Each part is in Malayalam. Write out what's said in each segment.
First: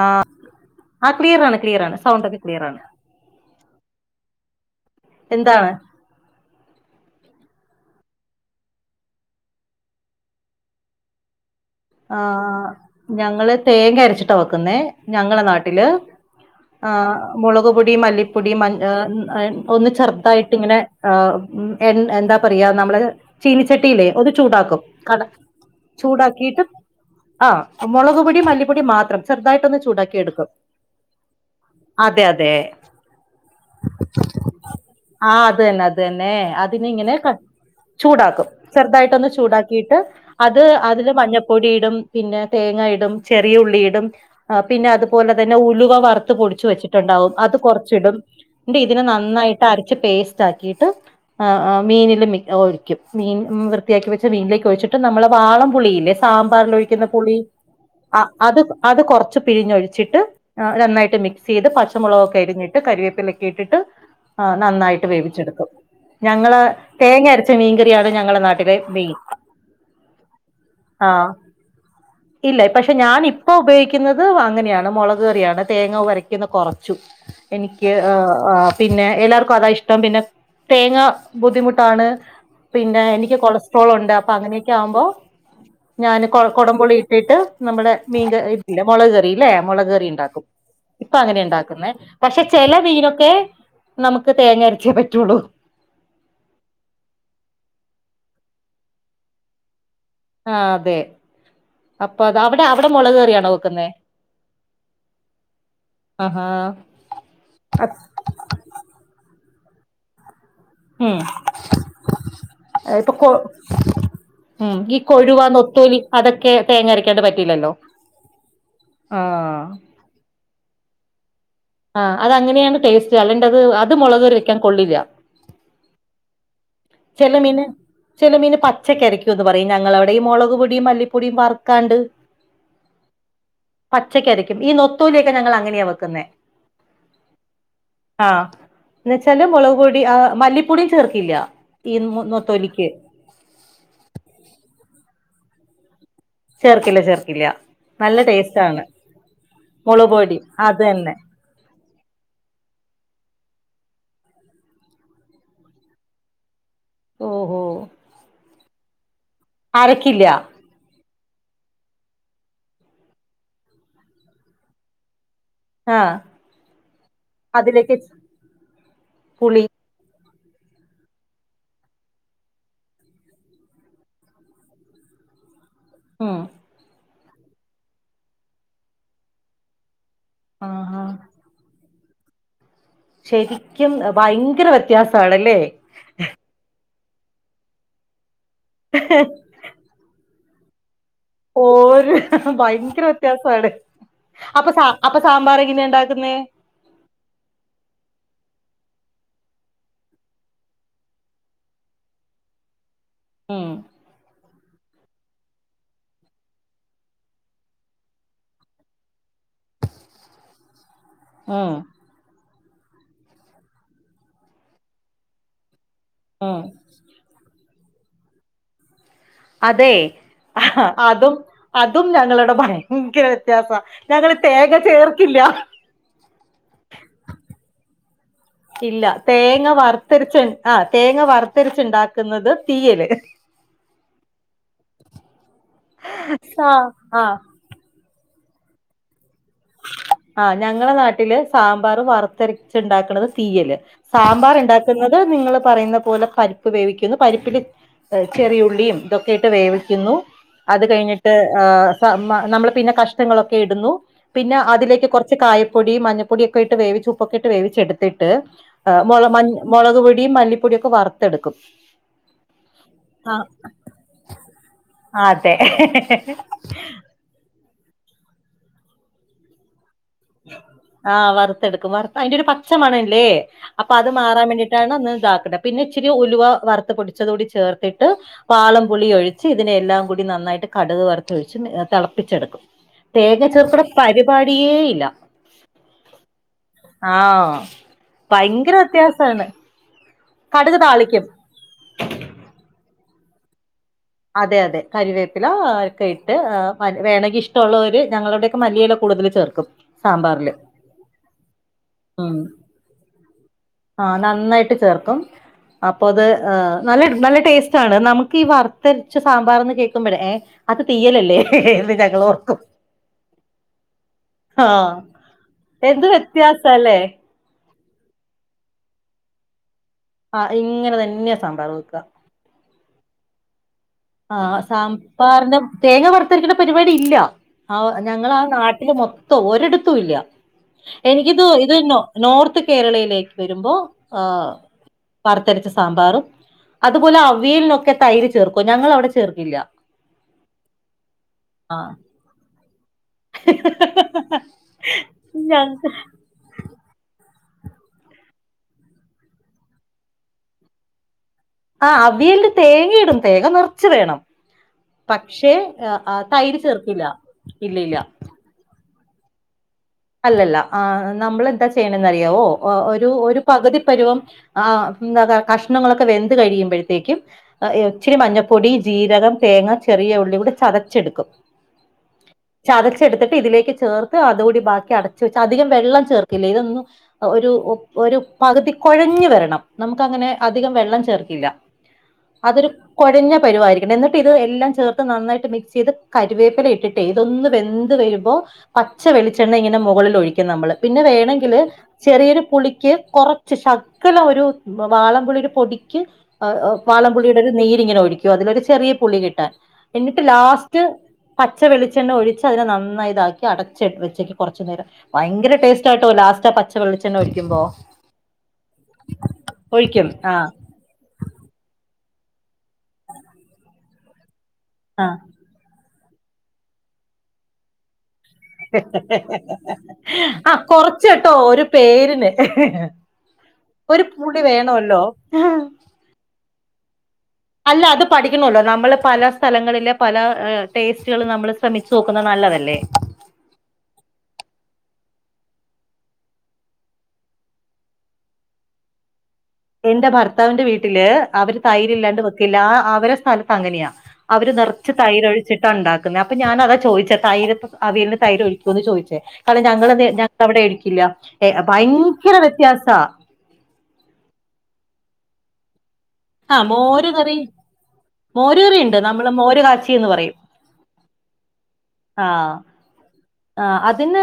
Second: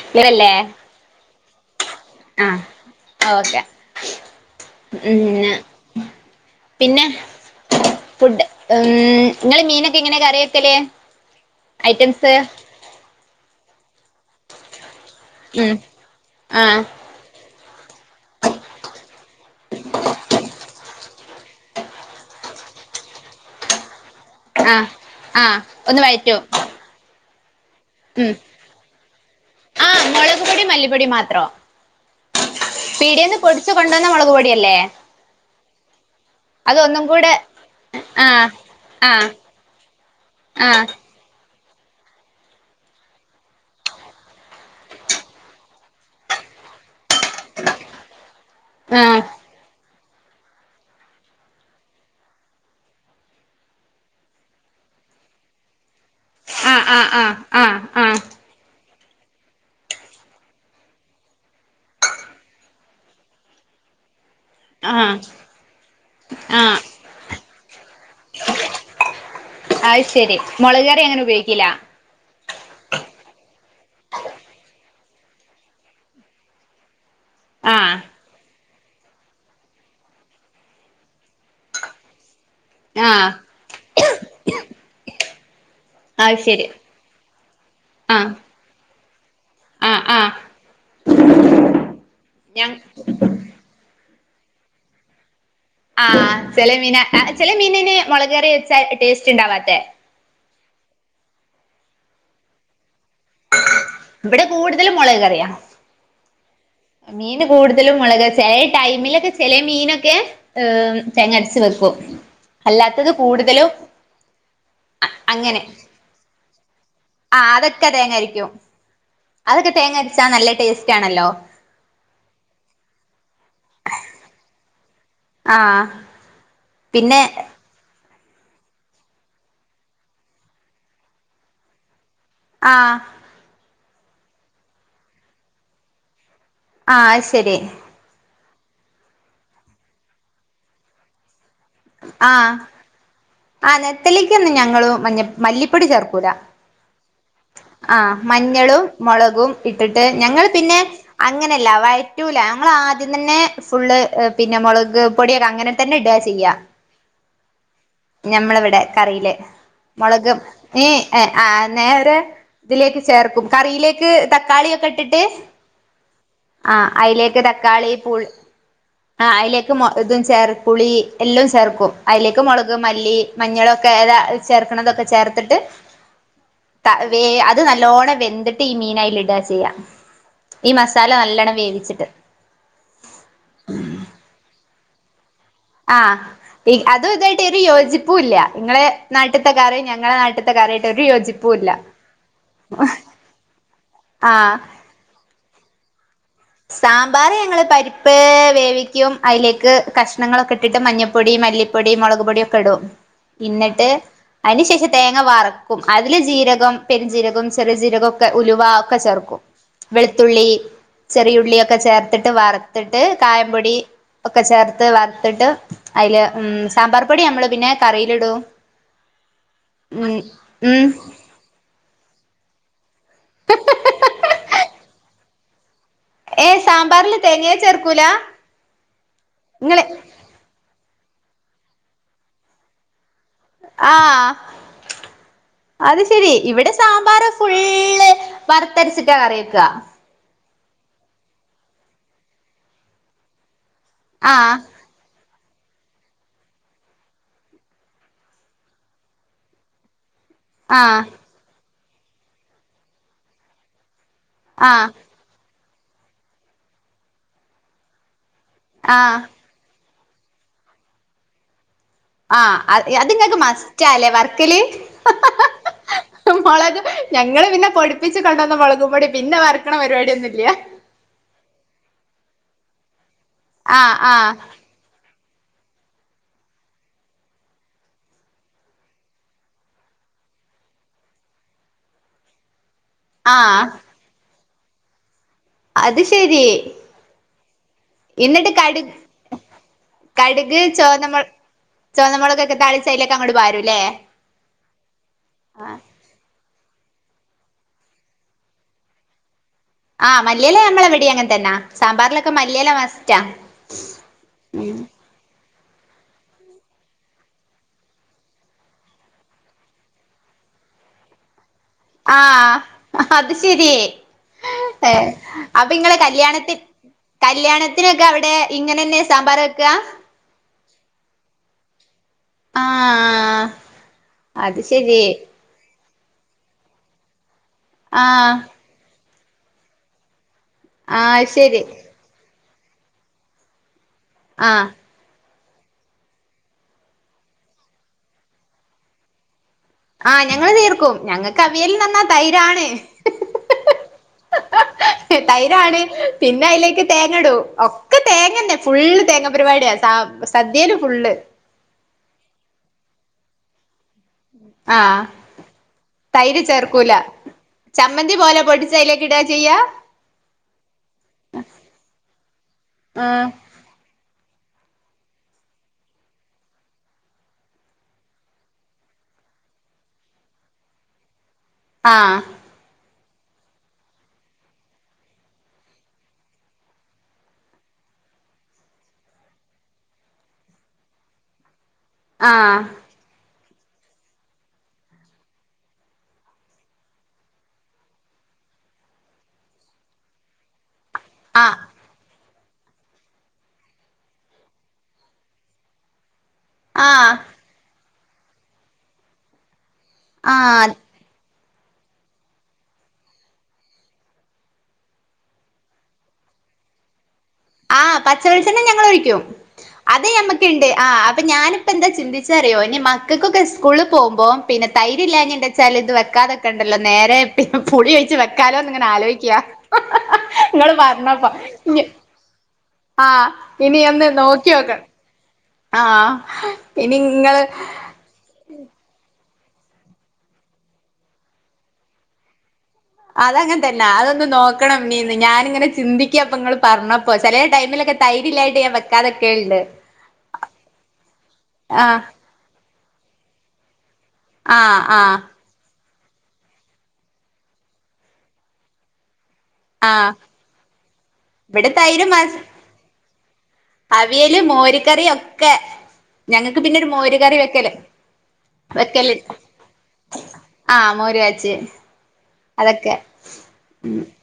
ആ ക്ലിയറല്ലേ ആ ക്ലിയർ ആണ് ക്ലിയർ ആണ് സൗണ്ട് ഒക്കെ ആഹ് ക്ലിയർ ആാണ് ഓക്കെ ഉം ന പിന്നെ ഫുഡ് ഉം നിങ്ങള് മീനൊക്കെ ഇങ്ങനെ കറി വക്കല്ല് ആ ഞങ്ങള് തേങ്ങ അരച്ചിട്ടാ വെക്കുന്നേ ഞങ്ങളെ ഉം നാട്ടില് ആഹ് ആ മുളക്പൊടി മല്ലിപ്പൊടി മ അഒന്ന് ചെറുതായിട്ട് ഇങ്ങനെ ആ ഉം എന്താ പറയാ നമ്മള് ചീനിച്ചട്ടിയിലേ ഒ ചൂടാക്കും ആഹ് കട ആഹ് ഒന്ന് വഴറ്റും ചൂടാക്കിട്ട് ആ ഉം മുളക്പൊടി മല്ലിപ്പൊടി മാത്രം ചെറുതായിട്ടൊന്ന് ആഹ് ചൂടാക്കി മുളക് എടുക്കും പൊടി മല്ലിപ്പൊടി മാത്രോ അതെ അതെ പീടിയേന്ന് പൊടിച്ചു കൊണ്ടുവന്ന മുളക് പൊടിയല്ലേ ആ അത് തന്നെ അത് തന്നെ അത് അതിനി ഒന്നും ഇങ്ങനെ ക കൂടെ ചൂടാക്കും ആഹ് ചെറുതായിട്ടൊന്ന് ആഹ് ചൂടാക്കിയിട്ട് അത് ആഹ് അതില് മഞ്ഞ പൊടിയിടും പിന്നെ തേങ്ങ ഇടും ചെറിയുള്ളിടും പിന്നെ അതുപോലെ തന്നെ ഉലുവ വറുത്ത് പൊടിച്ച് വെച്ചിട്ട ണ്ടാവും അത് കുറച്ചിടും ഇതിനെ ആഹ് നന്നായിട്ട് അ ത് പേസ്റ്റ് ആക്കിയിട്ട് അ അ മീനില് മീ ഒഴിക്കും മീൻ മം വൃത്തിയാക്കി വെച്ച മീനിലേക്ക് ഒഴിച്ചിട്ട് നമ്മെ വാളം പുളില്ലേ സാമ്പാറൽഴിക്കുന്ന ആഹ് പുളി ആഹ് ആഹ് ആഹ് അ ആഹ് അത് അത് കുറച്ച് പിരിഞ്ഞൊഴിച്ചിട്ട് അ നന്നായിട്ട് മിക്സ് ചെയ്ത് പച്ചമുളകൊക്കെ എരിഞ്ഞിട്ട് കറിവേപ്പിലൊക്കെ ഇട്ടിട്ട് ഉ [inaudible] ആ നന്നായിട്ട് വേവിച്ചെടുക്കും ഞങ്ങള് ആഹ് തേങ്ങ അരച്ച മീൻകറിയാണ് ഞങ്ങളെ നാട്ടില് മെയിൻ അത് ശരി മുളക് കയറി അങ്ങനെ ആഹ് ഉപയോഗിക്കില്ല ഇല്ല പക്ഷെ ഞാൻ ഇപ്പൊ ഉപയോഗിക്കുന്നത് അങ്ങനെയാണ് മുളക് കയറിയാണ് തേങ്ങ വരയ്ക്കുന്ന കുറച്ചു എനിക്ക് ആഹ് പിന്നെ എല്ലാർക്കും അതാ ഇഷ്ടം പിന്നെ തേങ്ങ ബുദ്ധിമുട്ടാണ് പിന്നെ ആഹ് എനിക്ക് കൊളസ്ട്രോൾ ഉണ്ട് അപ്പൊ അങ്ങനെയൊക്കെ ആവുമ്പോ ഞാന് അത് ശരി കൊടമ്പൊളി ഇട്ടിട്ട് നമ്മുടെ മീൻ ആഹ് ഇതില്ല മുളകറി ഇല്ലേ ആഹ് മുളകറി ആഹ് ഉണ്ടാക്കും ഇപ്പൊ അങ്ങനെ ഉണ്ടാക്കുന്ന പക്ഷെ ഞ ചെല മീനൊക്കെ നമുക്ക് തേങ്ങ അരച്ചേ പറ്റുള്ളൂ ആ ചെല മീന ചില മീനന് മുളകയറി വെച്ചാ ടേസ്റ്റ് ഉണ്ടാവാത്ത ആ അതെ അപ്പ അത് അവിടെ അവിടെ മുളക്കയറിയാണോ ഓക്ക ഇവിടെ കൂടുതല മുളക്കറിയാം ആഹാ മീൻ കൂടുതലും മുളക് ചെില ടൈമിലൊക്കെ ചെല മീനൊക്കെ ഏ ഉം തേങ്ങടച്ച് വെക്കും അല്ലാത്തത് ഇപ്പൊ കൂടുതലും ഉം ഈ അങ്ങനെ കൊഴുവന്നൊത്തൂലി അതൊക്കെ തേങ്ങരക്കാണ്ട ആഹ് പറ്റില്ലല്ലോ അതൊക്കെ തേങ്ങരക്കും ആഹ് അതൊക്കെ തേങ്ങ അടച്ചാ നല്ല ടേസ്റ്റ് ആണല്ലോ ആഹ അത് അങ്ങനെയാണ് ടേസ്റ്റ് അല്ലെന്റെ അത് അത് മുളക് ഒരു വെക്കാൻ കൊള്ളില്ല ആഹ പിന്നെ ചില മീന് പച്ചക്കരക്കും എന്ന് പറയും ഞങ്ങൾവിടെയും മുളക് പൊടിയും മല്ലിപ്പൊടിയും വറുക്കാണ്ട് ആഹ പച്ചക്ക അരക്കും ഈ നൊത്തൂലൊക്കെ ഞങ്ങൾ അങ്ങനെയാ വെക്കുന്നെ ആഹ ശരി ആഹ എന്ന വെച്ചാല് മുളക് പൊടി ആ മല്ലിപ്പൊടിയും ചേർക്കല്ല തീന്നത്തൊലിക്ക് ആ നെത്തലേക്ക്ന്ന് ഞങ്ങള് മ മല്ലിപ്പൊടി ചേർക്കും ചേർക്കില്ല ചേർക്കില്ല ആഹ നല്ല ടേസ്റ്റ് ആണ് മഞ്ഞളും മുളകും ഇട്ടിട്ട് മുളക് പൊടി ഞങ്ങൾ പിന്നെ അത് തന്നെ അങ്ങനെയല്ല വഴറ്റൂല ഞ ആദ്യം തന്നെ ഫുള് പിന്നെ മുളക് പൊടിയൊക്കെ അങ്ങനെ തന്നെ ഇടുക ചെയ്യാ ഓഹോ നമ്മളിവിടെ കറിയില് അരക്കില്ല മുളകും ഈ ഏ ആ നേരെ ഇതിലേക്ക് ചേർക്കും കറിയിലേക്ക് തക്കാളിയൊക്കെ ഇട്ടിട്ട് ആഹ് ആ അതിലേക്ക് തക്കാളി അതിലേക്ക് പുളി ആ പുളി അതിലേക്ക് ഇതും ചേർ പുളി എല്ലാം ചേർക്കും അതിലേക്ക മുള മല്ലി മഞ്ഞളൊക്കെ ഏതാ ചേർക്കുന്നതൊക്കെ ചേർത്തിട്ട് ആഹ ത വേ അത് നല്ലോണം വെന്തിട്ട് ഈ മീന അൽ ഇടുക ചെയ്യാം ഈ ആഹാ മസാല നല്ലണം വേവിച്ചിട്ട് ശരിക്കും ഭയങ്കര വ്യത്യാസമാണല്ലേ ആ അതും ഇതായിട്ട് ഒരു യോജിപ്പ ഇല്ല ഇങ്ങളെ നാട്ടത്തെക്കാര ഞങ്ങളെ നാട്ടത്തെ [unintelligible] ഓര് ഭയങ്കര വ്യത്യാസമായിടെ ആഹ് അപ്പൊ അപ്പൊ സാമ്പാർ എങ്ങനുണ്ടാക്കാ സാമ്പാർ ഞങ്ങള് പരിപ്പ് വേവി ക്കും അതിലേക്ക് കഷ്ണങ്ങളൊക്കെ ഇട്ടിട്ട് മഞ്ഞൾപ്പൊടി, മല്ലിപ്പൊടി, മുളക്പൊടിയൊക്കെയിടും ഉം എന്നിട്ട് അതിനുശേഷം തേ ങ്ങ വറക്കും അതില് ജീരകം, പെരുംജീരകം, ചെറിയ ജീരകം, ഒക്കെ ഉലുവാ ഒക്കെ ചേർക്കും വെളുത്തുള്ളി ഉം ചെറിയുള്ളിയൊക്കെ ചേർത്തിട്ട് വറുത്തിട്ട് കായംപൊടി ഒക്കെ ചേർത്ത് വറുത്തിട്ട് അതില് ഉം സാമ്പാർ പൊടി നമ്മള് പിന്നെ കറിയിലിടും അതെ ഉം ഉം അതും അതും ഞങ്ങളുടെ ഭയ യങ്കര വ്യത്യാസവാ ഞങ്ങള് തേങ്ങ ചേർക്കില്ല ഏ സാമ്പാറിൽ തേങ്ങയൊന്നും ചേർക്കൂല ഇല്ല തേങ്ങ നിങ്ങള് വറുത്തരച്ച് ആ തേങ്ങ വറുത്തരച്ച് ഉണ്ടാക്കുന്നത് തീയല് ആഹ് അത് ശെരി ഇവിടെ ആ സാമ്പാറ് ആ ഫുള്ള് വറുത്തരച്ചിട്ടാ കറിവെയ്ക്കുക ആഹ് ഞങ്ങളെ നാട്ടില് സാമ്പാർ വറുത്തരച്ച് ഉണ്ടാക്കണത് തീയല് ആഹ് സാമ്പാർ ഉണ്ടാക്കുന്നത് നിങ്ങള് പറയുന്ന പോലെ പരിപ്പ് വേവിക്കുന്നു പരിപ്പിൽ ചെറിയുള്ളിയും ഇതൊക്കെ ഇട്ട് വേവിക്കുന്നു അത് ആഹ് കഴിഞ്ഞിട്ട് നമ്മൾ പിന്നെ കഷ്ണങ്ങളൊക്കെ ഇടുന്നു പിന്നെ ആഹ് അതിലേക്ക് കുറച്ച് കായപ്പൊടി മഞ്ഞപ്പൊടിയൊക്കെ ഇട്ട് വേവിച്ച് ഉപ്പൊക്കെ ഇട്ട് വേവിച്ചെടുത്തിട്ട് ആഹ് മോള മഞ്ഞ മുളക് പൊടിയും മല്ലിപ്പൊടിയും ഒക്കെ വറുത്തെടുക്കും ആ അതിങ്ങക്ക് ആഹ് മസ്റ്റാല്ലേ വറക്കല് അതെ മുളക് ഞങ്ങള് പിന്നെ പൊടിപ്പിച്ച് കൊണ്ടുവന്ന മുളകുംപൊടി പിന്നെ വറക്കണ പരുപാടി ആഹ് വറുത്തെടുക്കും വറുത്ത് അതിന്റെ ഒരു പച്ച മണമി അല്ലേ അപ്പൊ ആഹ് അത് ആഹ് മാറാൻ വേണ്ടിട്ടാണ് ഒന്ന് ഇതാക്ക് പിന്നെ ഇച്ചിരി ഉലുവ വറുത്ത് പൊടിച്ചത് കൂടി ചേർത്തിട്ട് വാളം പുളിയൊഴിച്ച് ഇതിനെയെല്ലാം കൂടി നന്നാ ന്നായിട്ട് കടുക് വറത്തൊഴിച്ച് തിളപ്പിച്ചെടുക്കും തേങ്ങ ആഹ് ചേർക്കണ പരിപാടിയേ ഇല്ല അത് ശെരി ആഹ് എന്നിട്ട് ഭയങ്കര കടുക് വ്യത്യാസാണ് കടുക് ചുവന്നമുള ചുവന്ന മുളകൊക്കെ താളിച്ച് അയിലേക്ക് അങ്ങോട്ട് വാരൂല്ലേ അതെ അതെ കരിവേപ്പില ഒക്കെ ഇട്ട് വേണങ്കി ഇഷ്ടമുള്ളവര് ഞങ്ങളിവടെയൊക്കെ മല്ലിയില കൂടുതൽ ചേർക്കും ആഹ് സാമ്പാറില് മല്ലിയില ഞങ്ങളെ ഇവിടെയും അങ്ങനെ തന്നാ സാമ്പാറിലൊക്കെ ഉം മല്ലിയില മസ്റ്റാ ആഹ് നന്നായിട്ട് ഉം ചേർക്കും അപ്പൊ അത് നല്ല നല്ല ടേസ്റ്റ് ആണ് നമുക്ക് ഈ വറുത്തരച്ച സാമ്പാറന്ന് കേൾക്കുമ്പോഴേ ഏ അത് തീയലല്ലേ എന്ന് ഞങ്ങളോർക്കും ആഹ് അത് ശെരി ആഹ് ഏഹ് അപ്പൊ ഇങ്ങള് എന്ത് കല്യാണത്തി വ്യത്യാസല്ലേ കല്യാണ ത്തിനൊക്കെ അവിടെ ഇങ്ങനെ തന്നെയാ സാമ്പാറ് വെക്കുക ആഹ് ഇങ്ങനെ തന്നെയാ സമ്പാറ് വെക്കുക ആഹ് ആഹ് അത് ശരി സാമ്പാറിന് തേങ്ങ വറത്തരക്കണ പരിപാടി ഇല്ല ആ ഞങ്ങളെ ആഹ് ആ നാട്ടില് മൊത്തം ഒരിടത്തും ഇല്ല ആഹ് എനിക്കിത് ശരി ഇത് നോർത്ത് കേരളയിലേക്ക് വരുമ്പോ ആ ആഹ് വറുത്തരച്ച സാമ്പാറും അതുപോലെ അവിയലിനൊക്കെ തൈര് ചേർക്കുവോ ഞങ്ങൾ അവിടെ ചേർക്കില്ല ആഹ് ഞങ്ങള് ചേർക്കും ഞങ്ങൾക്ക് അവിയൽന്ന് പറഞ്ഞാ തൈരാണ് ആഹ് തൈരാണ് ഞങ്ങ പിന്നെ അതിലേക്ക് തേങ്ങയിടും ഒക്കെ തേങ്ങ തന്നെ ഫുള്ള് തേങ്ങാ പരിപാടിയാ സ സദ്യയില് ഫുള്ള് ആ അവിയലിന് തേങ്ങ ഇടും തേങ്ങ നിറച്ച് വേണം ആഹ് പക്ഷേ ആ തൈര് ചേർക്കൂല ചേർക്കില്ല ഇല്ല ഇല്ല ചമ്മന്തി പോലെ പൊടിച്ചതിലേ ക്കിടാ ചെയ്യാ അല്ലല്ല ആ നമ്മൾെന്താ ചെയ്യണന്ന് അറിയാവോ ഒരു ആഹ് ഒരു പകുതി പരുവം ആഎന്താ കഷ്ണങ്ങളൊക്കെ വെന്ത് കഴിയുമ്പോഴത്തേക്കും ഇച്ചരി മഞ്ഞപ്പൊടി ജീരകം തേങ്ങ ചെറിയ ഉള്ളി കൂടെ ചതച്ചെടുക്കും ആ എടുത്തിട്ട് ഇതിലേക്ക് ചേർത്ത് അതുകൂടി ബാക്കി അട വെച്ചു അധികം വെള്ളം ചേർക്കില്ല ഇതൊന്ന പകുതി കുഴഞ്ഞു വരണം നമ്മുക്കങ്ങനെ അധികം വെള്ളം ചേർക്കില്ല ആഹ് അതരുഴ വരുവമായിരിക്കണം എന്നിട്ട് ഇത് എല്ലാം ചേർത്ത് നന്നായിട്ട് മിക്സ് ചെയ്ത് കറിവേപ്പില ഇട്ടിട്ടേ ഇതൊന്ന് വെന്ത് വരുമ്പോൾ പച്ച വെളിച്ചെണ്ണ ഇങ്ങനെ മുകളിൽ ഒഴിക്കും നമ്മള് പിന്നെ ആഹ് വേണമെങ്കില് ചെറിയൊരു പുളിക്ക് കുറച്ച് ശകലം ഒരു വാളംപളി ഒരു പൊടിക്ക് പാളം ആഹ് പുളിയുടെ ഒരു നീരിങ്ങനെ ഒഴിക്കുവ അതിലൊരു ചെറിയ പുളി കിട്ടാൻ എന്നിട്ട് ആഹ് ലാസ്റ്റ് പച്ച വെളിച്ചെണ്ണ ഒഴിച്ച് അതിനെ നന്നായി ഇതാക്കി അടച്ചട്ട് വെച്ചേക്കും കുറച്ചു നേരം ഭയങ്കര ടേസ്റ്റ് ആട്ടോ ലാസ്റ്റ് പച്ചവെളി ആ പച്ചവെളിച്ചെണ്ണ ഞങ്ങൾ ഒഴിക്കും അത് ഒഴിക്കും ഞമ്മക്ക് ആഹ് ഇണ്ട്. ആ അത് ഞാനിപ്പോ എന്താ ചിന്തി ചെറിയൊന്പിന്നെ മക്കൾക്കൊക്കെ ഇസ്കൂളിൽ പോവുമ്പോ പിന്നെ തൈര് ഇല്ലാഞ്ഞ വെച്ചാല് വാതൊക്കെ ണ്ടല്ലോ നേരെ പിന്നെ പുളിയൊഴിച്ചുവ വക്കാലോന്ന് ഇങ്ങനെ ആഹ് വെച്ചാലോന്നു ആലോചിക്ക. ആ നിങ്ങള് കൊറച്ച് പറഞ്ഞപ്പ കേട്ടോ ഒരു പേരിന് ആഹ്. ഇനി ഒരു ഒന്ന് പുളി നോക്കി വക്കാ.. വേണമല്ലോ ആഹ് ഇനി ഇങ്ങള് അല്ല അത് പഠിക്കണല്ലോ നമ്മള് പല സ്ഥലങ്ങളിലെ പല് ടേസ്റ്റുകളും നമ്മൾ ശ്രമിച്ച് നോക്കുന്നത് നല്ലതല്ലേ അതങ്ങനെ തന്ന അതൊന്നു നോക്കണം [unintelligible] ഞാൻ ഇങ്ങനെ ചിന്തിക്കാ നിങ്ങള് പറഞ്ഞപ്പോ ചെല ടൈം മിലോ തൈര് ഇല്ല്യായിട്ട് ഞാൻ വക്കാതെ എന്റെ ഭർത്താവിന്റെ വീട്ടില് അവര് തൈര് ആഹ് ഇല്ലാണ്ട് വെക്കില്ല അവരു സ്ഥലത്ത് അങ്ങനെയാ അവര് ആഹ് നിറച്ച് ആഹ് തൈര് ഒഴിച്ചിട്ട് ഉണ്ടാ അപ്പൊ ഞാനതാ ചോദിച്ചേ തൈര് അവിയലിനു തൈര് ഒഴിക്കുവോന്നു ചോദിച്ചേ കാരണം ആഹ് ഞങ്ങളത്ഇവിടെ ഒഴിക്കില്ല ഞങ്ങവിടെ ഇവിടെ തൈര് ഭയങ്കര മസ് വ്യത്യാസാ അവിയല് മോരുകറി ഒക്കെ ആ ഞങ്ങക്ക് പിന്നെ ഒരു മോര് മോരു കറി വയ്ക്കല് മോര് കറി ഉണ്ട് വെക്കല് നമ്മള് മോര് കാച്ചി ആ മോര് കാച്ചിയെ ആഹ്‌ ആ അതിന്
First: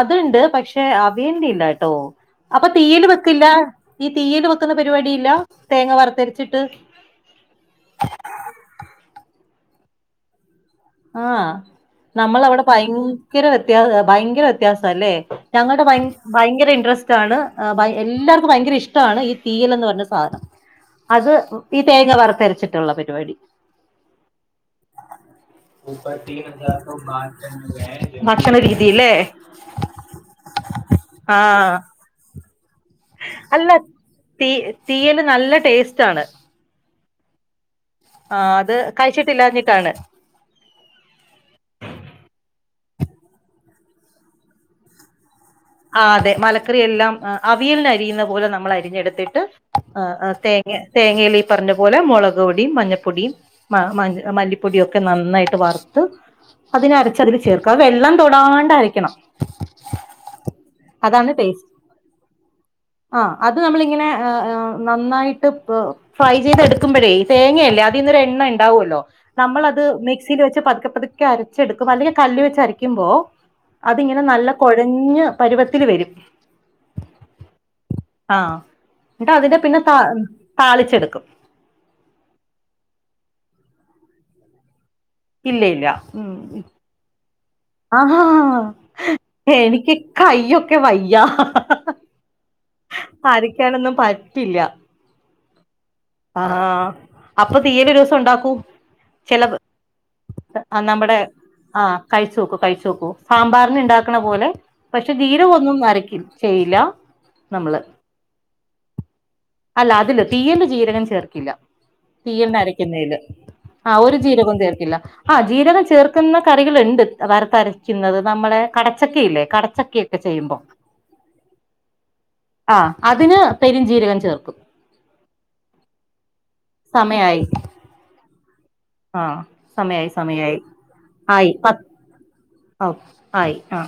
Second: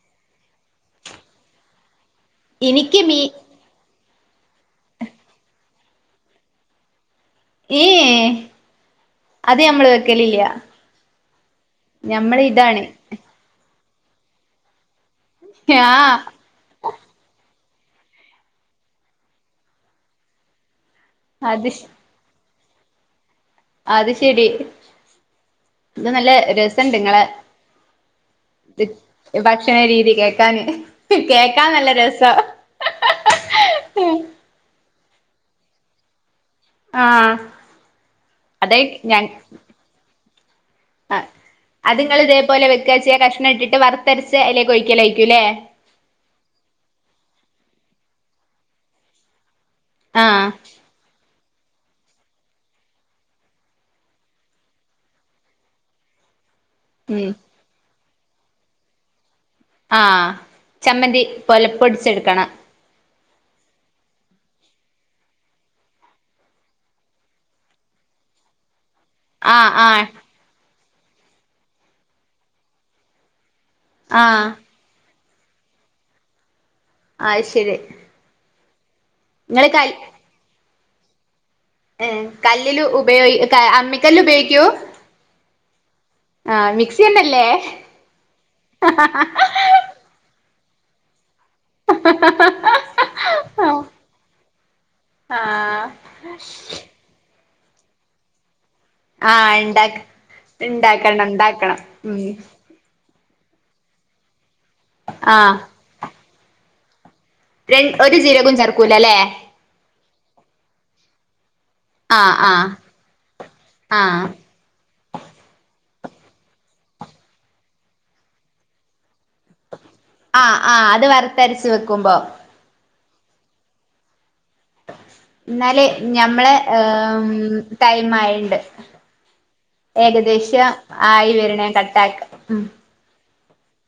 അതുണ്ട് പക്ഷെ അവിയലിനു ഇല്ലാട്ടോ അപ്പൊ എനിക്ക് തീയിൽ മീ വെക്കില്ല ഈ തീയി ൽ വെക്കുന്ന പരിപാടി ഇല്ല തേങ്ങ വർത്തെരിച്ചിട്ട് ഏ അത് നമ്മള് വെക്കലില്ല ആ ഞമ്മള് നമ്മളവിടെ ഇതാണ് ഭയങ്കര വ്യത്യാസ ഭയങ്കര വ്യത്യാസ അല്ലേ ഞങ്ങടെ ആഹ് ഭയങ്കര ഇൻട്രസ്റ്റ് ആണ് ആ എല്ലാർക്കും ഭയങ്കര ഇഷ്ടമാണ് ഈ തീയൽന്നു പറഞ്ഞ സാധനം അത് ഈ തേങ്ങ വറത്തരച്ചിട്ടുളള പരിപാടി അത് ശെരി ഇത് നല്ല രസുണ്ട് നിങ്ങളെ ഭക്ഷണ രീതില്ലേ ഇ ഭക്ഷണ രീതി കേൾക്കാന് കേക്കാൻ ആഹ് നല്ല രസ അല്ല തീ തീയല് നല്ല ടേസ്റ്റ്ണ് ആ അത് അതെ ഞാൻ കഴിച്ചിട്ടില്ലാഞ്ഞിട്ടാണ് ആ അതുങ്ങള് ഇതേപോലെയ ച്ച കഷണം ഇട്ട് വറത്തരച്ച അല്ലേെഴിക്കലഴക്കൂല്ലേ ആ അതെ മലക്കറി എല്ലാം അവിയൽന് അരിയുന്ന പോലെ നമ്മൾ അരിഞ്ഞെടുത്തിട്ട് ആ ആ ആഹ് തേങ്ങ തേങ്ങയിലി പറഞ്ഞ പോലെ മുളക് പൊടിയും മഞ്ഞപ്പൊടിയും മല്ലിപ്പൊടിയൊക്കെ നന്നായിട്ട് വറുത്ത് അതിനരച്ച ഉം അതില് ചേർക്കുക വെള്ളം തൊടാണ്ടായിരിക്കണം ആ ചമ്മന്തി ടേസ്റ്റ് പോലെപ്പൊടിച്ചെടുക്കണം ആ അത് നമ്മള ഇങ്ങനെ നന്നായിട്ട് ഫ്രൈ ചെയ്തെടുക്കുമ്പോഴേ തേങ്ങയല്ലേ എണ്ണ ഉണ്ടാവുമല്ലോ ആഹ് നമ്മളത് ആഹ് മിക്സിയിൽ വെച്ച് പതുക്കെ പതുക്കെ അരച്ചെടുക്കും അല്ലെങ്കിൽ കല്ല് വെച്ചരക്കുമ്പോ അതിങ്ങനെ ആഹ് നല്ല കുഴഞ്ഞ് പരുവത്തില് വരും. ആ ശരി. ആ എന്നട്ട് അതിന്റെ ഇങ്ങള് പിന്നെ താളിച്ചെടുക്കും. ഏ കല്ലില് ഉപയോഗ അമ്മിക്കല്ല് ഉപയോഗിക്കുവോ? ഇല്ല ആ മിക്സി തന്നെയല്ലേ? ആ എനിക്ക് കയ്യൊക്കെ വയ്യ. ഹഹഹ അരക്കാനൊന്നും പറ്റില്ല ആഹ ആഹ അപ്പൊ തീയൽ ഒരു ദിവസം ഉണ്ടാക്കൂ. ചിലത് ആഹ് ഇണ്ടാക്ക നമ്മുടെ ഇണ്ടാക്കണം ഇണ്ടാക്കണം ആ ഉം കഴിച്ചു നോക്കൂ കഴിച്ചു നോക്കു. സാമ്പാറിന് ഉണ്ടാക്കണ പോലെ പക്ഷെ ജീരകം ആഹ് ഒന്നും അരക്കില്ല. ചെയ്യില്ല നമ്മള് ര ഒരു ജീരകവും ചേർക്കൂലല്ലേ അല്ല അതല്ല തീയലിൽ ജീരകം ചേർക്കില്ല. ആഹ് ആഹ് തീയലിനരക്കുന്നെല്. ആഹ് ഒരു ജീരകവും ചേർക്കില്ല. ആഹ് ജീരകം ചേർ കറികളുണ്ട് വത്അരക്കുന്നത് നമ്മളെ കട പച്ചക്ക ഇല്ലേ കടച്ചക്ക ഒക്കെ ചെയ്യുമ്പോ ആഹ് ആഹ് അത് വറുത്തരച്ച് വെക്കുമ്പോ ആ അതിന് പെരും ജീരകം ചേർക്കും. എന്നല് ഞമ്മളെ സമയായി തൈമായിണ്ട്. ആ സമയായി സമയായി ഏകദേശം ആയി വരണേ കട്ടാക്ക. അ ഓ ആയി ആ